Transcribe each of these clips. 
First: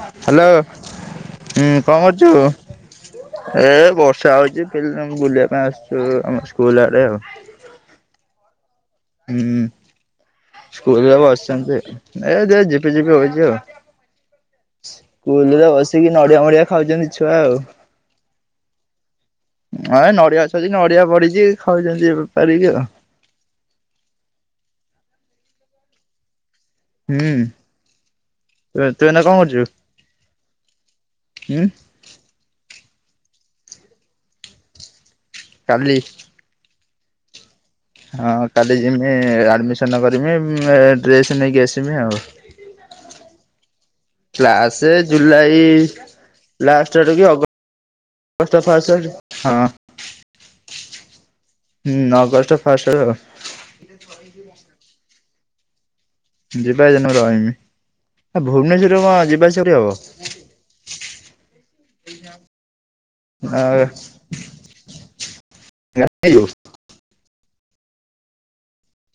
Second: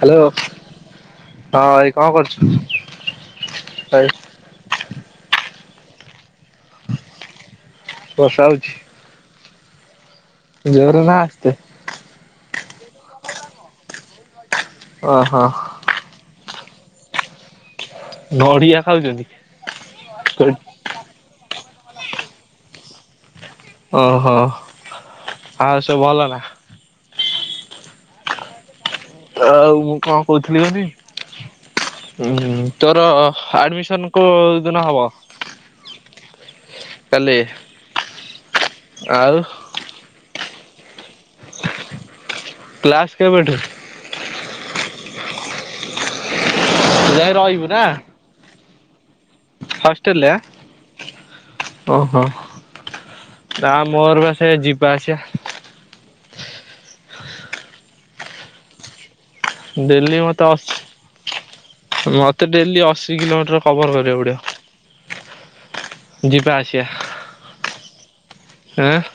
Hello ହଁ hello, ହୁଁ ଭାଇ କଣ କରୁଚୁ? କରୁଛୁ? ଏ ଭାଇ ବର୍ଷା ହଉଚି ପିଲାଙ୍କୁ ବୁଲିଆ ପାଇଁ ଆସ୍ଚୁ ଆମ ସ୍କୁଲ୍ ଆଡ଼େ ଆଉ। ବର୍ଷା ହଉଛି? ହୁଁ, ଜୋରେ ନା ସ୍କୁଲରେ ଆସ୍ତେ? ବସିଚନ୍ତି। ଏ ଯେ ଝିପି-ଝିପି ହଉଚି ଆଉ, ଓହୋ ସ୍କୁଲ୍ ରେ ବସି କି ନଡ଼ିଆ ମଡ଼ିଆ ଖାଉଚନ୍ତି ଛୁଆ ଆଉ। ନଡିଆ ଖାଉଚନ୍ତି? ହଁ ଏ ନଡିଆ ଗଛ ଅଛି, ନଡିଆ ପଡିଚି ଖାଉଚନ୍ତି [unintelligible] ପାରିକି ଆଉ। ଓହୋ, ଆଉ ସବୁ ଭଲ ନା? ହୁଁ। ତୁ-ତୁ ଏଇନା [unintelligible] ଆଉ ମୁଁ କଣ କହୁଥିଲି ହୁଁ? [unintelligible] ଉଁ ତୋର ଆଡ୍ମିସନ୍ କୋଉଦିନ ହବ? କାଲି କାଲି ହଁ କାଲି ଆଉ [unintelligible] ଆଡ୍ମିସନ [unintelligible] ଡ୍ରେସ୍ ନେଇକି [unintelligible] ଆଉ। କ୍ଲାସ୍ କେବେଠୁ? କ୍ଲାସେ ଜୁଲାଇ ଲାଷ୍ଟ ଆଡୁକୁ କି ଅଗ [unintelligible] ନା? ଗଷ୍ଟ ଫାଷ୍ଟ ହଷ୍ଟେଲରେ ଆଁ? ଓହୋ [unintelligible] ନା ମୋର ବା ସେ ଯିବା ଆସିବା ଯିବା [unintelligible] ମୁଁ [unintelligible] ଆ ଭୁବନେଶ୍ୱର ରୁ କଣ ଯିବା [unintelligible] ଡେଲି ମତେ [unintelligible] ମତେ ଡେଲି [unintelligible] ଆ କିଲୋମିଟର୍ କଭର୍ କରିଆକୁ ପଡ଼ିବ, ଗାଡି ନେଇଯିବୁ? ଯିବା ଆସି ଏଁ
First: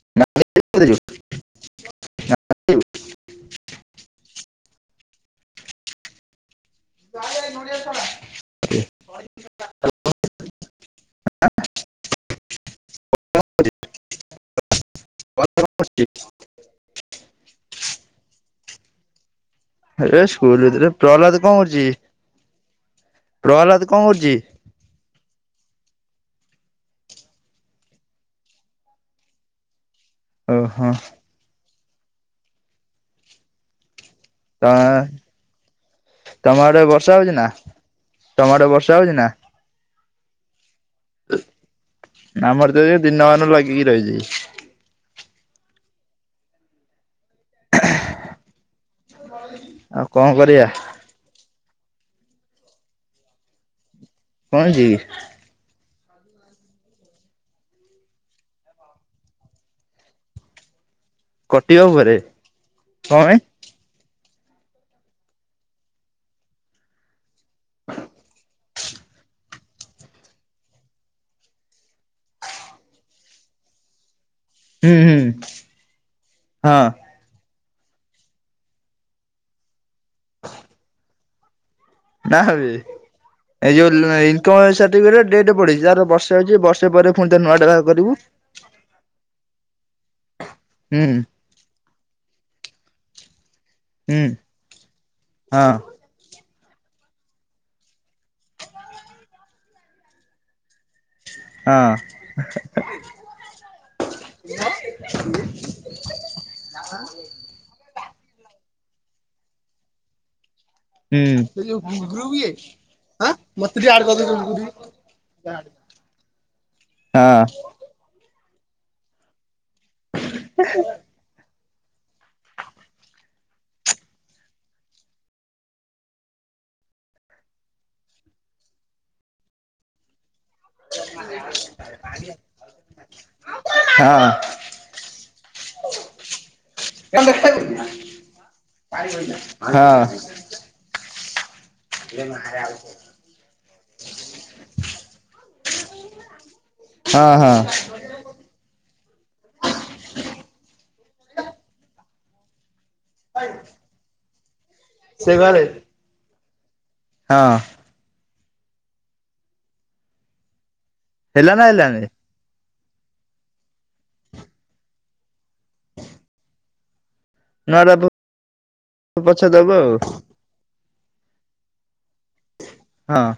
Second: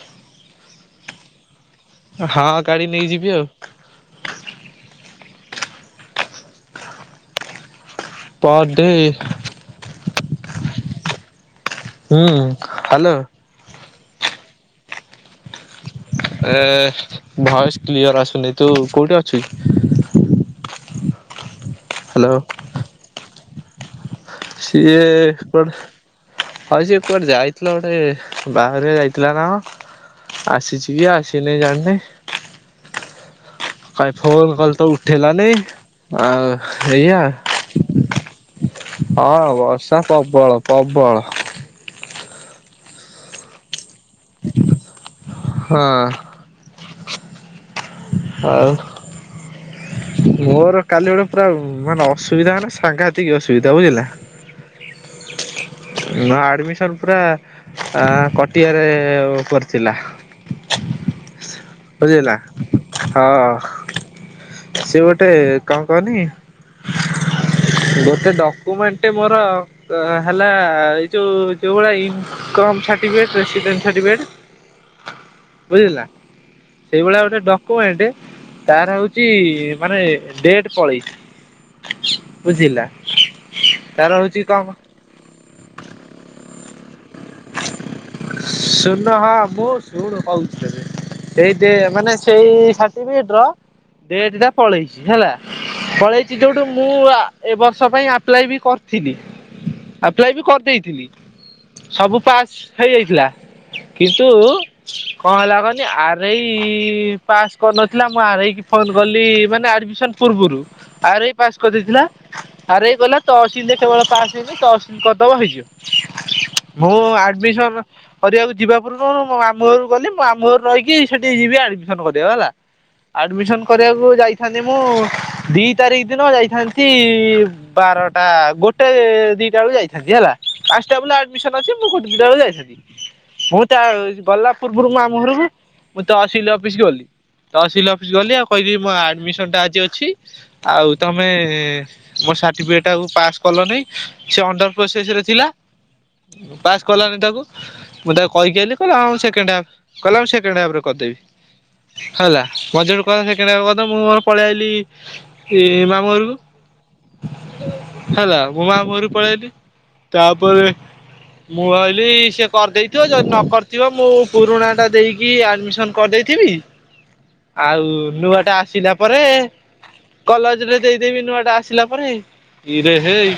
[unintelligible] ହଁ ଗାଡି ନେଇ ଯିବି ଆଉ। [inaudible] ପର୍ ଡେ [unintelligible] ହୁଁ, ହାଲୋ। ଅଛି [unintelligible] ଏ ଭଏସ କ୍ଲିୟର ଆସୁନି ତୁ କୋଉଠି ଅଛୁ? ଏ ସ୍କୁଲ ଭିତରେ ପ୍ରହ୍ଲାଦ କଣ କରୁଛି? ହ୍ୟାଲୋ। ପ୍ରହ୍ଲାଦ କଣ କରୁଛି? ସିଏ ହଉ ସେ କୁଆଡେ ଯାଇଥିଲ ଗୋଟେ ବାହାଘରିଆ ଯାଇଥିଲା ନା କଣ? ଓହୋ ଆସିଛି କି ଆସିନି ଜାଣିନି। କାଇ ଫୋନ କଲ ତ ଉଠେଇଲାନି ଆଉ ତମ ଆଡେ ବର୍ଷା ଏଇଆ। ହଉଛି ନା ତମ ଆଡେ ବର୍ଷା ହଉଛି ନା? ହଁ ବର୍ଷା ପ୍ରବଳ ପ୍ରବଳ। ଆମର [unintelligible] ଦିନମାନରୁ ଲଗିକି ରହିଛି। ହଁ। ଆଉ ଆଉ କଣ କରିବା ମୋର କାଲି ଗୋଟେ ପୁରା ମାନେ ଅସୁବିଧା ହେଲା ନା ସାଙ୍ଘାତିକ ଅସୁବିଧା ବୁଝିଲୁ ନା। କଣ ହେଇଛି କି? ନ ଆଡମିସନ ପୁରା କଟିଆରେ ଉପରେ କରିଥିଲି। କଟିବ ପରେ ବୁଝିଲା କଣ ନା ପାଇଁ ହଁ। ସିଏ ଗୋଟେ କଣ କହନି ଗୋଟେ ଡକମେଣ୍ଟ ମୋର ହେଲା ଏଇ ଯଉ ଯୋଉ ଭଳି ଇନ୍କମ ସାର୍ଟିଫିକେଟ ରେସିଦେଣ୍ଟ ସାର୍ଟିଫିକେଟ ହୁଁ ହୁଁ ବୁଝିଲୁ ନା ହଁ ସେଇଭଳିଆ ଗୋଟେ ଡ କଣ ଏଠେ ତାର ହୋଉଛି ମାନେ ଡେଟ [unintelligible] କାହାର ବେ ବୁଝିଲା ଏଇ ଯୋଉ ତାର ଇନ ହଉଛି କଣ [unintelligible] [unintelligible] ଡେଟ୍ ବଢ଼ିଛି ତାର ବର୍ଷେ ହେଉଛି ବର୍ଷ ପରେ ପୁଣି ତ ନୂଆ ଟା [unintelligible] ଶୁଣୁ [unintelligible] ହଁ ଶୁଣୁ କହୁଚି ହୁଁ ତତେ ଏଇ ଯେ ସେଇ ମାନେ ସେଇ ସାର୍ଟିଫିକେଟ ର ହୁଁ ଡେଟ ଟା ପଳେଇଛି ହେଲା ହଁ ପଳେଇ ଯୋଉଠୁ ମୁଁ ଏ ବର୍ଷ ପାଇଁ ଆପ୍ଲାଏ ବି କରିଥିଲି ଆପ୍ଲାଏ ବି କରିଦେଇଥିଲି। ହଁ। ସବୁ ପାସ୍ ହେଇଯାଇଥିଲା କିନ୍ତୁ କଣ ହେଲା କହନି ଆର ଇ ପାସ୍ କରିନଥିଲା ମୁଁ ଆର ଇ କି ଫୋନ କଲି ମାନେ ଆଡମିସନ ପୂର୍ବରୁ ଆର ଏଇ ହୁଁ। ପାସ୍ ସେ ଯୋଉ କରିଦେଇଥିଲା, ଘୁଗୁରୁ ଇଏ ଆର ଏଇ କଲା ଆଁ ମତେ ତହସିଲରେ ଟିକେ କେବଳ ଆଡ କରିଦେ ପାସ୍ ହେଇନି ଘୁଗୁରୁ ହଁ ତହସିଲ କରିଦବ ହଁ ହେଇଯିବ। ମୁଁ ହଁ ଆଡମିସନ କରିବାକୁ ଯିବା ପୂର୍ବରୁ ମୋ ମାମୁଁ ଘରକୁ ଗଲି ମୁଁ ମାମୁଁ ଘରୁ ରହିକି ସେଠିକି ଯିବି ଆଡମିସନ କରିବାକୁ ହେଲା। ଆଡମିସନ କରିବାକୁ ଯାଇଥାନ୍ତି ମୁଁ ଦି ତାରିଖ ଦିନ ଯାଇଥାନ୍ତି ବାରଟା ଗୋଟେ ଦିଇଟା ବେଳକୁ ଯାଇଥାନ୍ତି ହେଲା। ପାଞ୍ଚଟା ବୋଲେ ଆଡମିସନ୍ ଅଛି ମୁଁ ଗୋଟେ ଦିଇଟା ବେଳକୁ ଯାଇଥାନ୍ତି। ମୁଁ ତା ହଁ ଗଲା ପୂର୍ବରୁ ମୁଁ ମାମୁଁ ଘରକୁ ମୁଁ ତହସିଲ ଅଫିସ ଗଲି। ତହସିଲ ଅଫିସ ଗଲି ଆଉ କହିଲି ମୋ ଆଡମିସନ ଟା ଆଜି ଅଛି ଆଉ ତମେ ଦେ ମୋ ସାର୍ଟିଫିକେଟା ପାସ୍ କଲନି ସେ ଅଣ୍ଡର ପ୍ରୋସେସରେ ଥିଲା। ପାସ୍ କଲନି ତାକୁ। ମୁଁ ତାକୁ କହିକି ଆଇଲି କହିଲା ହ ସେକଣ୍ଡ ହାପ୍ କହିଲା ସେକେଣ୍ଡ ହାଫରେ କରିଦେବି। ହେଲା ମତେ [unintelligible] କହିଲା ସେକେଣ୍ଡ ହାପ୍ କୁ କରିଦବ ମୁଁ ମୋର ପଳେଇ ଆଇଲି ମାମୁଁ ଘରକୁ। ହଁ। ହେଲା ମୁଁ ମାମୁଁ ଘରକୁ ପଳେଇଆଇଲି, ତାପରେ ହେଲା ନା ମୁଁ ହେଲାନି ଆଇଲି ସେଏ କରିଦେଇଥିବ ଯଦି ନ କରିଥିବ ମୁଁ ପୁରୁଣାଟା ଦେଇକି ଆଡ଼ମିସନ୍ କରିଦେଇଥିବି। ଆଉ ନୂଆଟା ନୂଆଟା ଆସିଲା ପରେ। ପଛେ ଦବୁ କଲେଜରେ ଦେଇଦେବି ନୂଆଟା ଆସିଲା ପରେ ଇରେ ଆଉ ହେଇ।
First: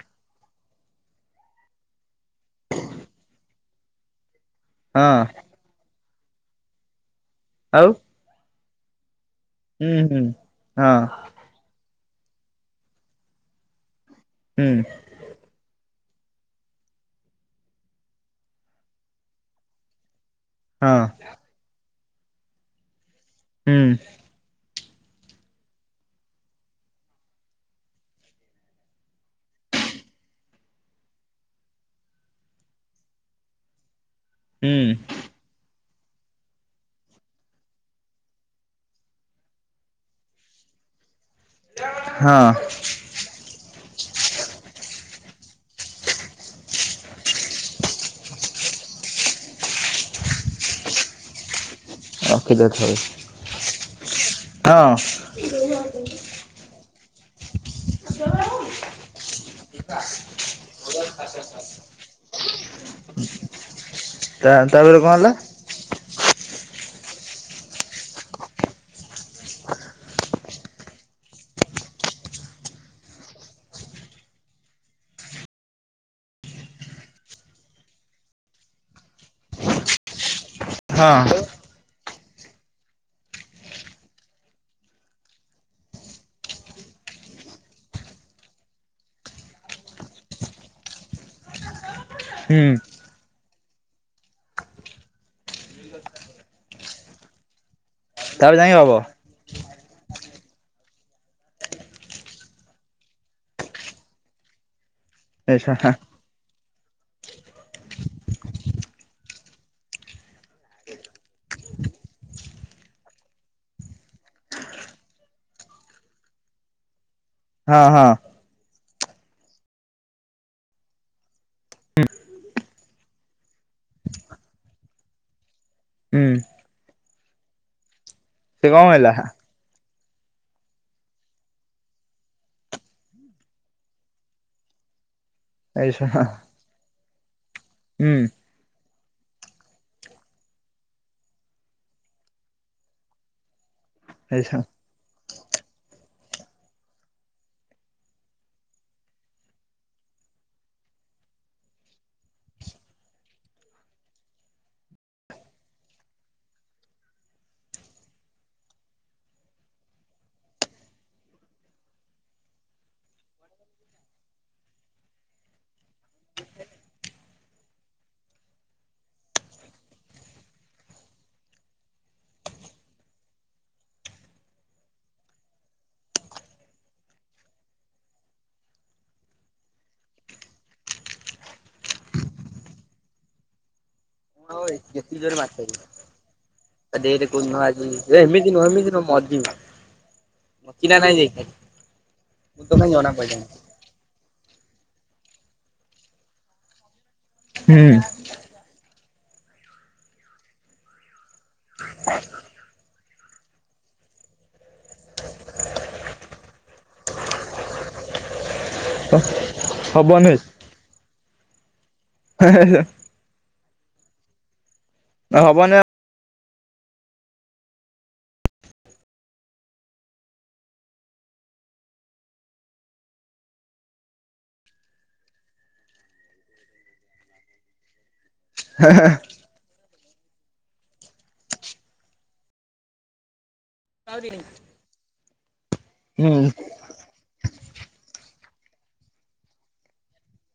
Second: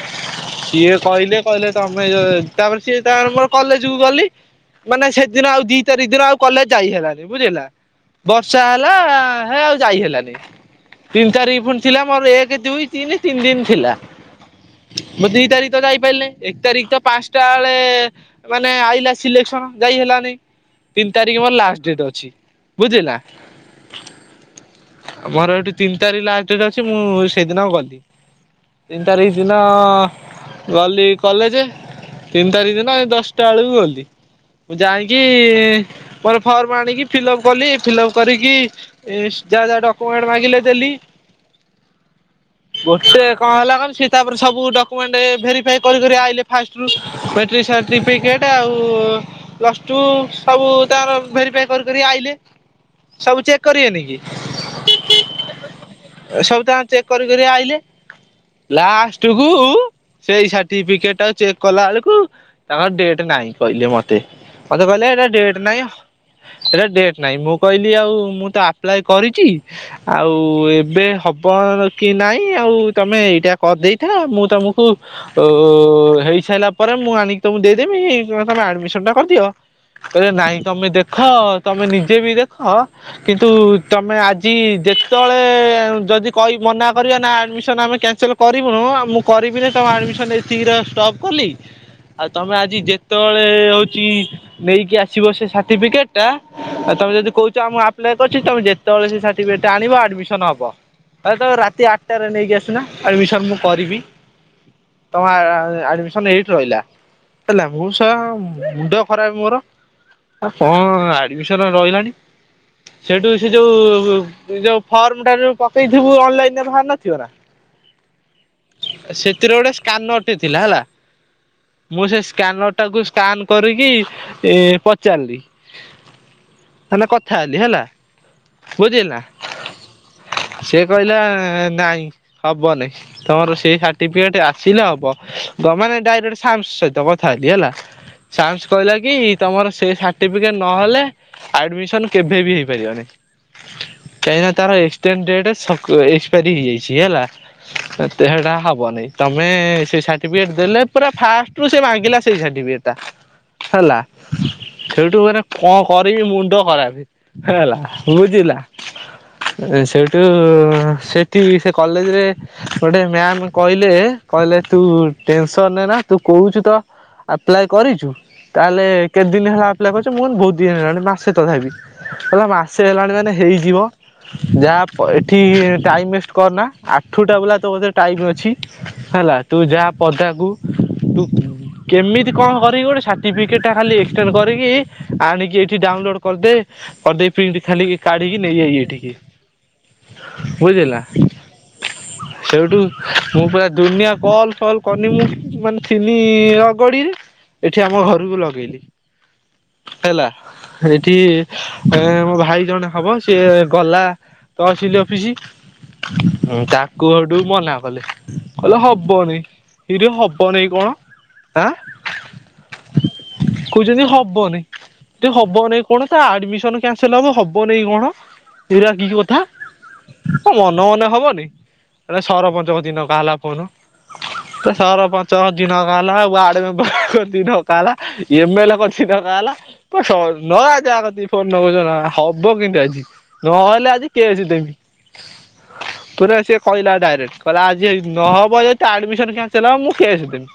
ସିଏ କହିଲେ କହିଲେ ତମେ ତାପରେ ସିଏ ତାପରେ ମୋର କଲେଜ କୁ ଗଲି। ମାନେ ହଁ ସେଦିନ ଆଉ ଦି ତାରିଖ ଦିନ ଆଉ କଲେଜ ଯାଇ ହେଲାନି ବୁଝିଲୁନା? ଆଉ ବର୍ଷା ହେଲା ହେ ଆଉ ହୁଁ ଯାଇ ହୁଁ। ହେଲାନି ହଁ ତିନି ତାରିଖ ଫୁଣି ଥିଲା ମୋର ଏକ ଦୁଇ ତିନି ତିନି ଦିନ ଥିଲା। ହୁଁ। ମୁଁ ଦି ତାରିଖ ତ ଯାଇ ପାଇଲି ନାହିଁ ଏକ ତାରିଖ ତ ପାଞ୍ଚଟା ଵେଳେ ମାନେ ଆଇଲା ସିଲେକ୍ସନ ଯାଇ ହେଲାନି ହଁ ତିନି ତାରିଖ ମୋର ଲାଷ୍ଟ ଡେଟ୍ ଅଛି ବୁଝିଲୁନା? ହୁଁ। ମୋର ଏଇଠି ତିନି ତାରିଖ ଲାଷ୍ଟ ଡେଟ୍ ଅଛି ମୁଁ ସେଇଦିନ ଗଲି। ତିନି ତାରିଖ ଦିନ ଗଲି କଲେଜ। ତିନି ତାରିଖ ଦିନ ଦଶଟା ବେଳକୁ ଗଲି। ମୁଁ ହୁଁ ଯାଇକି ମୋର ଫର୍ମ ଆଣିକି ଫିଲଅପ କଲି ଫିଲପ୍ କରିକି ଯାହା ଯାହା ଡକୁୁମେଣ୍ଟ ମାଗିଲେ ଦେଲି। ହଁ। ଗୋଟେ କଣ ହେଲା କହିଲୁ ସେ ତାପରେ ସବୁ ଡକୁମେଣ୍ଟ ଭେରିଫାଇ କରି କରି ଆଇଲେ। ଫାଷ୍ଟ ରୁ ମ୍ୟାଟ୍ରିକ୍ ସାର୍ଟି ଫିକେଟ ଆଉ ପ୍ଲସ ଟୁ ସବୁ ତାର ଭେରୀ [inaudible] ଚେକ୍ କରିବେନି କି ହଁ ସବୁତାଙ୍କ ଚେକ୍ କରି କରି ଆଇଲେ। ଲାଷ୍ଟ କୁ ସେଇ ସାର୍ଟିଫିକେଟ ଆଉ ଚେକ୍ କଲା ବେଳକୁ ତାଙ୍କର ଡେଟ୍ ନାଇଁ କହିଲେ ମତେ? ତା ମତେ ତାପରେ କହିଲେ କଣ ଏଇଟା ହେଲା? ଡେଟ୍ ନାଇଁ କହିଲେ ଡେଟ ନାଇଁ ମୁଁ କହିଲି ଆଉ ମୁଁ ତ ଆପ୍ଲାଏ କରିଛି। ଆଉ ଏବେ ହବ କି ନାଇଁ ଆଉ ତମେ ଏଇଟା କରିଦେଇଥା ମୁଁ ତମକୁ ଓ ହେଇସାରିଲା ପରେ ମୁଁ ଆଣିକି ତମକୁ ଦେଇଦେବି ତମେ ଆଡମିସନ ଟା କରିଦିଅ। କହିଲେ ନାଇଁ ତମେ ଦେଖ ହଁ ତମେ ନିଜେ ବି ଦେଖ। କିନ୍ତୁ ତମେ ଆଜି ଯେତେବେଳେ ଯଦି କହି ମନା କରିବ ନା ଆଡମିସନ ଆମେ କ୍ୟାନସଲ କରିବୁନୁ ମୁଁ କରିବିନି ତମ ଆଡମିସନ ଏତିକିରେ ଷ୍ଟପ୍ କଲି ଆଉ ତମେ ହୁଁ ଆଜି ଯେ ଯେତବେଳେ ହଉଛି ନେଇକି ଆସିବ ସେ ସାର୍ଟିଫିକେଟଟା ଆଉ ତମେ ଯଦି କହୁଛ ଆମ ଆପ୍ ଆପ୍ଲାଏ କରିଛି ତାପରେ ତମେ ଯାଇକି ହବ। ଯେତେବେଳେ ସେ ସାର୍ଟିଫିକେଟ୍ ଆଣିବ ଆଡମିସନ ହବ। ହଉ ତମେ ରାତି ଆଠଟାରେ ନେଇକି ଆସୁନା ଆଡମିସନ ମୁଁ କରିବି। ତମ ଆ ଆ ଆଡ ଆଡମିସନ ଏଇଠି ରହିଲା। ହେଲା ମୁ ସେୟା ମୁଣ୍ଡ ଖରାପ ମୋର ଆ କଣ ଆଡମିସନ ରହିଲାଣି। ସେଇଠୁ ସେ ଯୋଉ ଯୋଉ ଫର୍ମ ଟା ଯୋଉ ପକେଇଥିବୁ ଅନଲାଇନ ରେ ବାହାରି ନଥିବ ନା? ହଁ ହଁ। ସେଥିରେ ଗୋଟେ ସ୍କାନରଟେ ଥିଲା ହେଲା। ମୁଁ ସେ ସ୍କାନରଟାକୁ ସ୍କାନ କରିକି ଏ ପଚାରିଲି। ହୁଁ। ତାନେ କଥା ହେଲି ହେଲି ସେ କଣ ହେଲା ବୁଝିଲୁନା? ସେ କହିଲା ନାଇଁ ହବନାଇଁ। ତମର ସେଇ ସାର୍ଟିଫିକେଟ ଆସିଲେ ହବ ଏଇ ମାନେ ଶୁଣ ଡାଇରେକ୍ଟ ସାମ୍ସ ସହିତ କଥା ହେଲି ହେଲା। ହୁଁ। ତାକ୍ସ କହିଲା କି ତମର ସେ ସାର୍ଟିଫିକେଟ ନହେଲେ। ଆଡମିସନ କେବେ ବି ହେଇପାରିବନି। ଏଇ କାହିଁକିନା ଶୁଣ ତାର ଏସ ତେ ଡେନେସେ ସକୂଅ ଏକ୍ସେପାରି ହେଇଯାଇଛି ହେଲା। ତେଢା ହବନି ତମେ ସେ ସାର୍ଟିଫିକେଟେ ଦେଲେ ପୁରା ଫାଷ୍ଟ ତୁ ସେ ମାଗିଲା ସେଇ ସାଟିବିକେ ଟା। ହେଲା। ସେଇଠୁ ବୁରା କ କରିବି ମୁଣ୍ଡ ଖରାପେ। ହେହେଲା ବୁଝିଲୁନାଁ। ସେଇଠୁ ସେଠି ସେ କଲେଜେ ରେ ଗୋଟେ ମ୍ୟାାମ କହିଲେ କହିଲେ ତୁ ଟେନସନ ନା ତୁ କହୁଛୁ ତ ଆପ୍ଲାଏ କରିଛୁ। ତାହେଲେ କେତେ ଦିନି ହେଲା ଆପ୍ଲାଏ କରିଛୁ ମୁଁ କହିନି ବହୁତୁ ଦିନ ହେଲାଣି ମାସେ ତଥା ବି। କହିଲା ମାସେ ହେଲାଣି ମାନେ ହେଇଯିବ। ଯାହା ପ ଏଠି ଟାଇମି ୱେଷ୍ଟେ କରନା। ଆଠୁଟା ବଲା ତୋ କତିରେ ଟାଇମି ଅଛି। ହେଲା। ତୁ ଯାହା ପଦାକୁ। ତୁ କେମିତି କଣ କରିବି ଗୋଟେ ସାର୍ଟିଫିକେଟେ ଟା ଖାଲି ଏକେଚେସେ କରିକି କି। ଆଣିକି ଏଇଠି ଡାଉନଲୋଡ୍ କରିଦେ। ତା ଡେଟେ କରିଦେଇ କୋଉ ପ୍ରିଣ୍ଟ ଦିନ ଖାଲି ଆଜି। କାଢିକି ଏମିତି ନୁହଁ ନେଇଆଇ ଏମିତି ନୁହଁ ଏଠିକି ମଜିମି। ବୁଝିଲୁନା ଫକୀନା ନାଇଁ ବେ [unintelligible] ସେଇଠୁ ମୁଁ ପାଇଁ ଦୁନିଆ କଲ୍ ଫଲ୍ କନି ମୁଁ। ମାନେ ଥିଲି ରଗଡିରେ। ଏଠି ଆମ ହୁଁ। ଘରକୁ ଲଗେଇଲି। ହେଲା ଏଠି ହେ ମୋ ଭାଇ ଜଣେ ହବ ସିଏ ଗଲା। ତ ସିଲି ଅଫିସି। ହଁ ତାକୁ ହେଟୁ ମନା କଲେ। କଇଁଲେ ହବନି। ଇରେ ହବନି କଣ? ଆଁ। ହେଁ ହେଁ। କହୁଛନ୍ତି ହବନି। ଇ ହବନି ହବନିଁ କ ଆଡମିସନ କ୍ୟାନସଲ ହବ ହବନେଇଁ କଣ? ଏଗୁରା କି କଥା। ମନେ ମନେ ହବନି। ସରପଞ୍ଚଙ୍କ ଦିନ କା ହେଲା ପୁରୋଅ ତ ସରପଞ୍ଚ ଦିନକା ହେଲା ୱାର୍ଡ ମେମ୍ବର ଦିନକ ତାଲା। ଏମେଲେ କଛି ଡକା ହେଲା। ତ ସର ଲଗାକ ଯାହାକଟିକି ଫୋନ ନଗଉଛ ଲଗା ହବ କିନ୍ତୁ ଆଜି। ନହେଲେ ଆଜି କେଏସେ ଦେବି। ହୁଁ ପୁରା ଅସିବାକୁ। କହିଲା ଡାଇରେକ୍ଟ। କହିଲା ଆଜି ଆଇଚୁ ହଁ ପ ଯଦି ଆଡମିସନ କ୍ୟନ୍ସଲ ହବ ମୁଁ କେଏସେ ଦେମି।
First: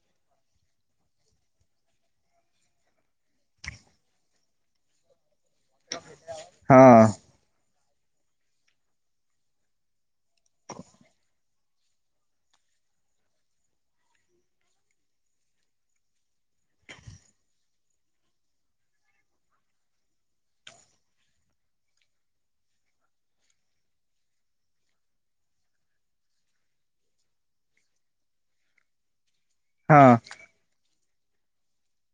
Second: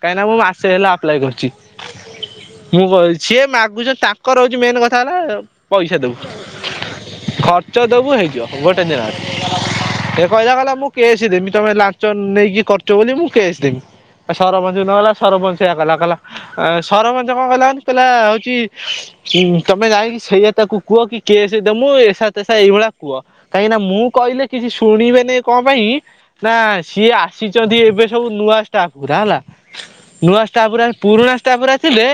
କାହିଁକି ନା ମୁଁ ମାସେ ହେଲା ଆପ୍ଲାଏ କରିୁଛି। ମୁଁ କରିଛି ସିଏ ମାଗୁଛନ୍ତି ତାଙ୍କ ର ମେନେ କଥା ହେଲା। ପଇସା ଦବୁଚୁ ହଁ ଖ୍ ଚ ଦେବୁ ହେଇଯିବ ଗୋଟେ ଦିନରେ। ସେ କହିବା କଥା ମୁଁ କେସ୍ ଦେବି ତମେ ଲାଞ୍ଚ ନେଇକି କରଛ ବୋଲି ମୁଁ କେସ୍ ଦେବି। ସରପଞ୍ଚ ନ ହେଲା ସରପଞ୍ଚ ସେଇଆ କହିଲା କଲା କଲା ଅ ସରମଞ୍ଚ କ କହିଲା କନି କହିଲା ହଉଛି ଉଁ ତମେ ଯାଇକି ସେଇଆା ତାକୁ କୁହ କି କେଏସେ ଦମୁ ଏସା ତେସା ଏଇଭଳିଆ କୁହ। କାହିଁକି ନା ମୁଁ କହିଲେ କିଛି ଶୁଣିବେନି କ ପାଇଁ ନା ସିଏ ଆସିଛନ୍ତି ଏବେ ସବୁ ନୂଆ ଷ୍ଟାପ ପୁରା ହେଲା। ହଁ ନୂଆ ଷ୍ଟାପ ପୁରା ପୁରୁଣା ଷ୍ଟାପ ପୁରା ଥିଲେ।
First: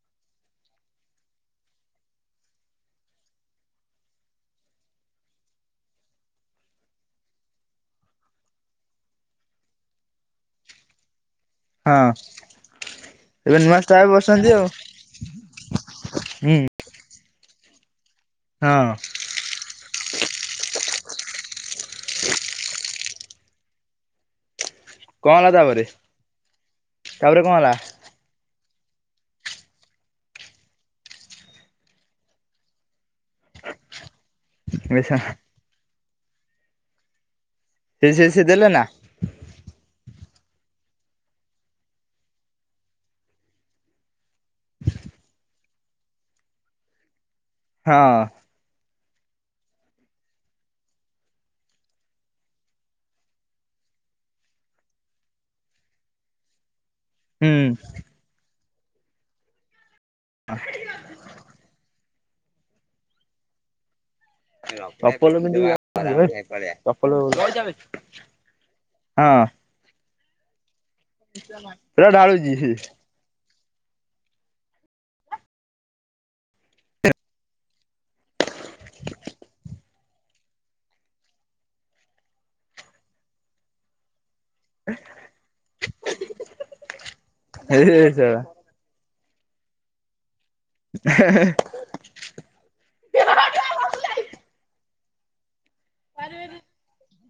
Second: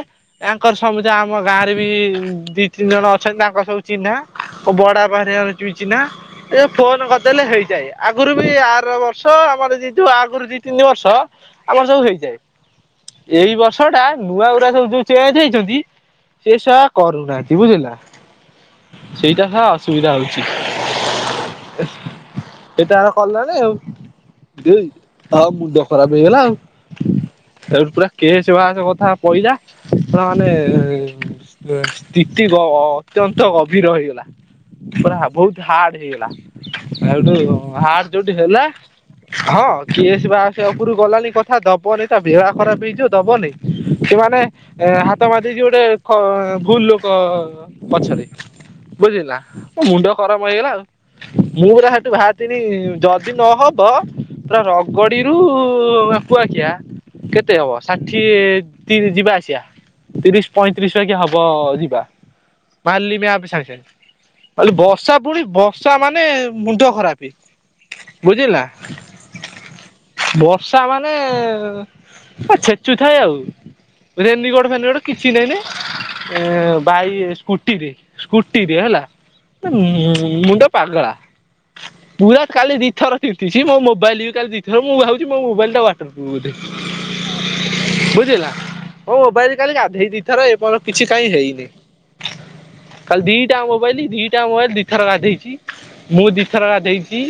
ତାଙ୍କର ସମୁଯା ଆମ ଗାଁରେ ବି ଦି ତିନି ଜଣ ଅଛନ୍ତି ତାଙ୍କ ସବୁ ଚିହ୍ନା। ମୋ ବଡା ବାପା ଘରିକା ଙ୍କ ର ବି ଚିହ୍ନା। ସେ ଫୋନ କରିଦେଲେ ହେଇଯାଏ ଆଗରୁ ବି ଆର ବର୍ଷ ଆମର ଯେ ଯଉ ଆଗରୁ ଦି ତିନି ବର୍ଷ ଆମର ହଁ ସବୁ ହେଇଯାଏ। ଏବେ ଏଇ ନୂଆ ବର୍ଷ ଟା ଷ୍ଟାଫ୍ ବସିଛନ୍ତି ଆଉ ନୂଆଗୁରା କ ସବୁ ଯୋଉ ଚେଞ୍ଜ ହେଇଛନ୍ତି ସେ ହୁଁ ଶଳା କରୁନାହାନ୍ତି ବୁଝିହେଲା? ହଁ। ସେଇଟା ଶଳା ଅସୁବିଧା ହଉଛି। ଏ ଏଇଟା ଆଗ କଲନି ଆଉ। ଦେଇ କଣ ଆଉ ହେଲା ତାପରେ ମୁଣ୍ଡ ଖରାପ ହେଇଗଲା ତାପରେ କଣ ଆଉ ପୁରା କେସ୍ ବାସ କଥା ପଇଲା ପୁରା ମାନେ ସ୍ଥିତି ଅତ୍ୟନ୍ତ ଗଭୀର ହେଇଗଲା ହେଲା ପୁରା ବହୁତ ହାର୍ଡ ହେଇଗଲା ସେଇଠୁ ସେ ହାର୍ଡ ସେ ଯୋଉଠି ସେ ହେଲା ଦେଲେ ନା ହଁ କେସ୍ ବାସ୍ ଉପରୁ ଗଲାନି କଥା ଦବନି ତା ବେଳା ଖରାପ ହେଇଯିବ ଦବନି। ସେମାନେ ହାତ ମାଧିକି ଗୋଟେ ଭୁଲ ଲୋକ ହଁ ପଛରେ। ବୁଝିଲୁ ନା ମୋ ମୁଣ୍ଡ ଖରମ ହେଇଗଲା ଆଉ। ମୁଁ ପୁରା ସେଠୁ ବାହାରିଥିନି ଯଦି ନହବ ପୁରା ରଗଡିରୁ ଆପୁଆଖିଆ କେତେ ହୁଁ ହବ ଷାଠିଏ ଯିବା ଆସିବା ତିରିଶ ପଇଁ [unintelligible] ହବ ଯିବା ବାହାରିଲି ମେ ଆପ ସାଙ୍ଗେ ସାଙ୍ଗେ। କାଲି ବର୍ଷା ଚପଲ ପୁଣି ବର୍ଷା ମାନେ ପିନ୍ଧିକି ମୁଣ୍ଡ ଚପଲ ଖରାପ। ବୁଝିଲୁନା? ହଁ। ବର୍ଷା ମାନେ ପୁରା ଢାଳୁଛି ପୁ ଛେଚୁ ଥାଏ ଆଉ ରେନିକୋଟ ଫେନିକୋଟ କିଛି ନେଇନି। ଏ ବାଇ ସ୍କୁଟି ରେ, ସ୍କୁଟି ରେ ହେଲା। ତା ମୁଣ୍ଡ ପାଗଳା। ପୁରା କାଲି ଦିଥର ଚିଡିଛି, ମୋ ମୋବାଇଲ ବି କାଲି ଦି ତ ମୁଁ ଭାବୁଛି ମୋ ମୋବାଇଲଟା [unintelligible] ବୋଲି ଶଳା ବୁଝିଲୁନା। ମୋ ମୋବାଇଲ କାଲି ଗାଧେଇ ଦି ଥର ଏପ କିଛି କାହିଁ ହେଇନି। କାଲି ଦିଟା ମୋବାଇଲ ଦିଟା ମୋବାଇଲ ଦିଥର ଗାଧେଇଛି। ମୁଁ ଦି ଥର ଗାଧେଇଛି।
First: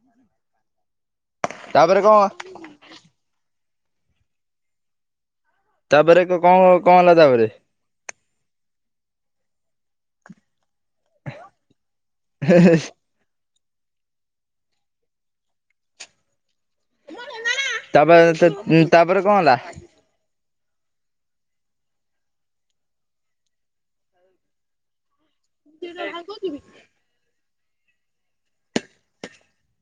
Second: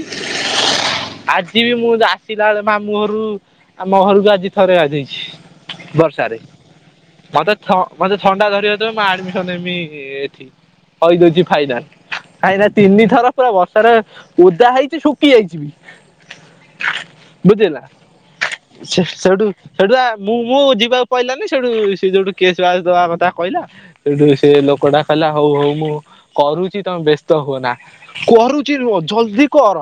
ଆଜି ବି ମୁଁ ତାପରେ କଣ ଆସିଲା ବେଳେ ମାମୁଁ ଘରୁ ଆମ ଘରକୁ ଆଜି ଥରେ ଗାଧେଇଛି ତାପରେ ବର୍ଷାରେ। କଣ କଣ ହେଲା ତାପରେ ମତେ ଥ ମତେ ଥଣ୍ଡା ଧରିିବ ଯେତେବେଳେ ମୁଁ ଆଡମିସନ ନେବି ଏଠି। କହି ଦଉଛି ଫାଇନାଲ କାହିଁନା ତିନି ଥର ପୁରା ବର୍ଷାରେ ଓଦା ହେଇଛି ଶୁଖି ଯାଇଛି ବି। ବୁଝିଲୁନା ତାପରେ ସେ ତାପରେ କଣ ସେଇଠୁ ହେଲା ସେଇଠୁ ଆ ମୁଁ ମୁଁ ଯିବାକୁ ପଇଲାନି ସେଇଠୁ ସେ ଯୋଉଠୁ କିଏ ଚୁଆସ ଦବା କଥା କହିଲା ଶୋଉଠୁ ସେ ଲୋକଟା କହିଲା ହଉ ହଉ ମୁଁ କରୁଚି। ତମେ ବ୍ୟସ୍ତ ହୁଅ ନା କରୁଛି ରୁହ ଜଲଦି କର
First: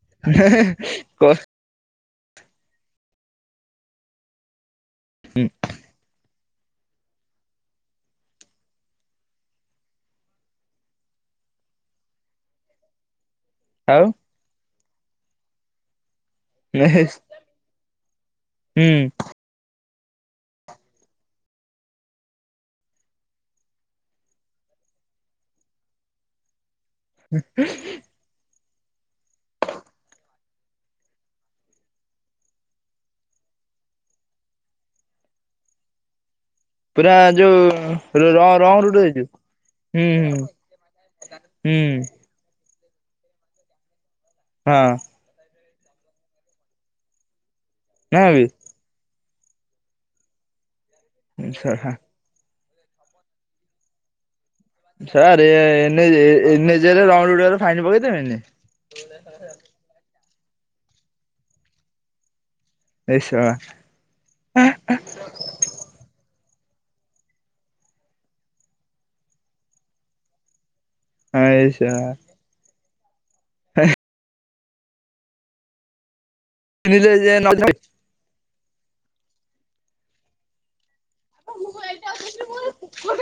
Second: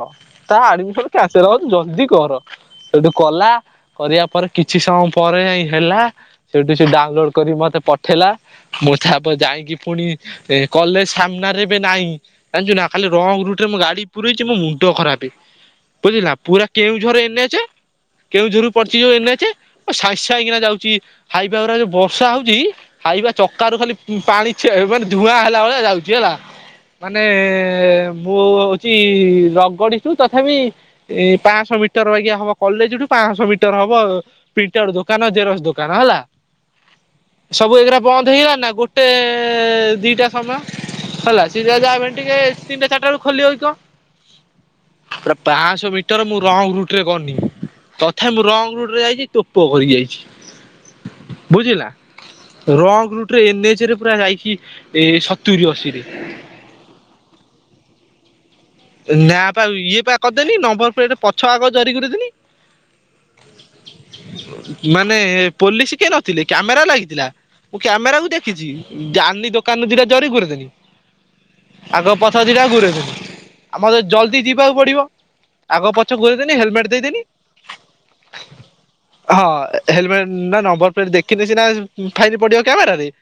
ତା ଆଡମିସନ କ୍ୟାନ୍ସେଲ ହଉ। ଜଲଦି କର ସେଇଠୁ କଲା କରିବା ପରେ କିଛି ସମୟ ପରେ ଯାଇ ହେଲା। ଶୋଉଠୁ ସେ ଡାଉନଲୋଡ କରି ମତେ ପଠେଇଲା। ମୁଁ ଠାପ ଯାଇକି ପୁଣି ଏ କଲେଜ ସାମ୍ନାରେ ବି ନାହିଁ। ଜାଣିଛୁ ନା ଖାଲି ରଙ୍ଗ ରୁଟରେ ମୋ ଗାଡି ଆଉ ପୁରଇଛି ମୋ ମୁଣ୍ଡ ଖରାପେ। ବୁଝିଲୁନା ପୁରା କେଉଁଝର ହୁଁ ଏନେ ଏଚେ, କେଉଁଝର ରୁ ପଡିଛି ଯୋଉ ଏନେ ଏଚେ। ସାଇଁ ସାଇଁ କିନା ଯାଉଛି ହାଇବା ଗୁରା ଯୋଉ ବ ବର୍ଷା ହଉଛି ହାଇବା ଚକା ରୁ ଖାଲି ପାଣି ଛେ ମାନେ ଧୂଆଁ ହେଲା ଭଳିଆ ଯାଉଛି ହେଲା। ମାନେ ମୁଁ ହଉଛି ରଗଡିଠୁ ତଥାପି ଏ ପାଁଶହ ମିଟର ବାଗିଆ ହବ କଲେଜଠୁ ପାଁଶହ ମିଟର ହବ ପ୍ରିଣ୍ଟର ଦୋକାନ ଜେରସ ଦୋକାନ ହେଲା। ପୁରା ସବୁ ଏଗୁଡା ବନ୍ଦ ଯୋଉ ହେଇଗଲା ନା ରଙ୍ଗ ରୁଟ ଗୋଟେ ହେଇଛୁ ହୁଁ ଦିଟା ହୁଁ ସମୟ ହେଲା ସିଏ ଯାହା ହୁଁ ବି ହେଲେ ଟିକେ ତିନିଟା ଚାରିଟା ବେଳ କୁ ଖୋଲିି ଯାଉଥିବା ହଁ ପୁର ପାଁଶହ ମିଟର ମୁଁ ରଙ୍ଗ ରୁଟରେ ଗଲି ନା ତଥାପି ମୁଁ ରଙ୍ଗ ରୁଟରେ ଯାଇଛି ତୋପ କରିକି ଆଇଛି ବୁଝି ହେଲା ବି ରଙ୍ଗ୍ ରୁଟରେ ଏନେଚ୍ ରେ ପୁରା ଯାଇକି ସାର ଏନେଚ ଏନେଚ ରଙ୍ଗ ରୁଟ୍ ରେ ଗଲେ ଫାଇନ ପକେଇ ଦେବେନି ନା ପା ଇଏ ପା କରିଦେନି ନମ୍ବର ପ୍ଲେଟ ପଛ ଆଗ ଜରି ଗୁଡେଇଦେଲି ଏ ଶା ମାନେ ପୋଲିସ କିଏ ନଥିଲେ କ୍ୟାମେରା ଲାଗିଥିଲା ମୁଁ କ୍ୟାମେରା କୁ ଦେଖିଛି ଦାନୀ ଦୋକାନରୁ ଦିଟା ଜରି ଗୁରେଇ ଦେଲି ଆଇଷା ପଛ ଦିଟା ଗୁରେଇ ଦେଲି। ଆ ମତେ ଜଲଦି ଯିବାକୁ ପଡିବ ଆଗ ପଛ ଘୁରେଇଦେନି ହେଲମେଟ ଦେଇଦେନି ଶଳା ହଁ ହେଲମେଟ ନା ନମ୍ବର ପ୍ଲେଟ୍ ଦେଖିନେ ସିନା ଫାଇନ୍ ପଡିବ କ୍ୟାମେର ରେ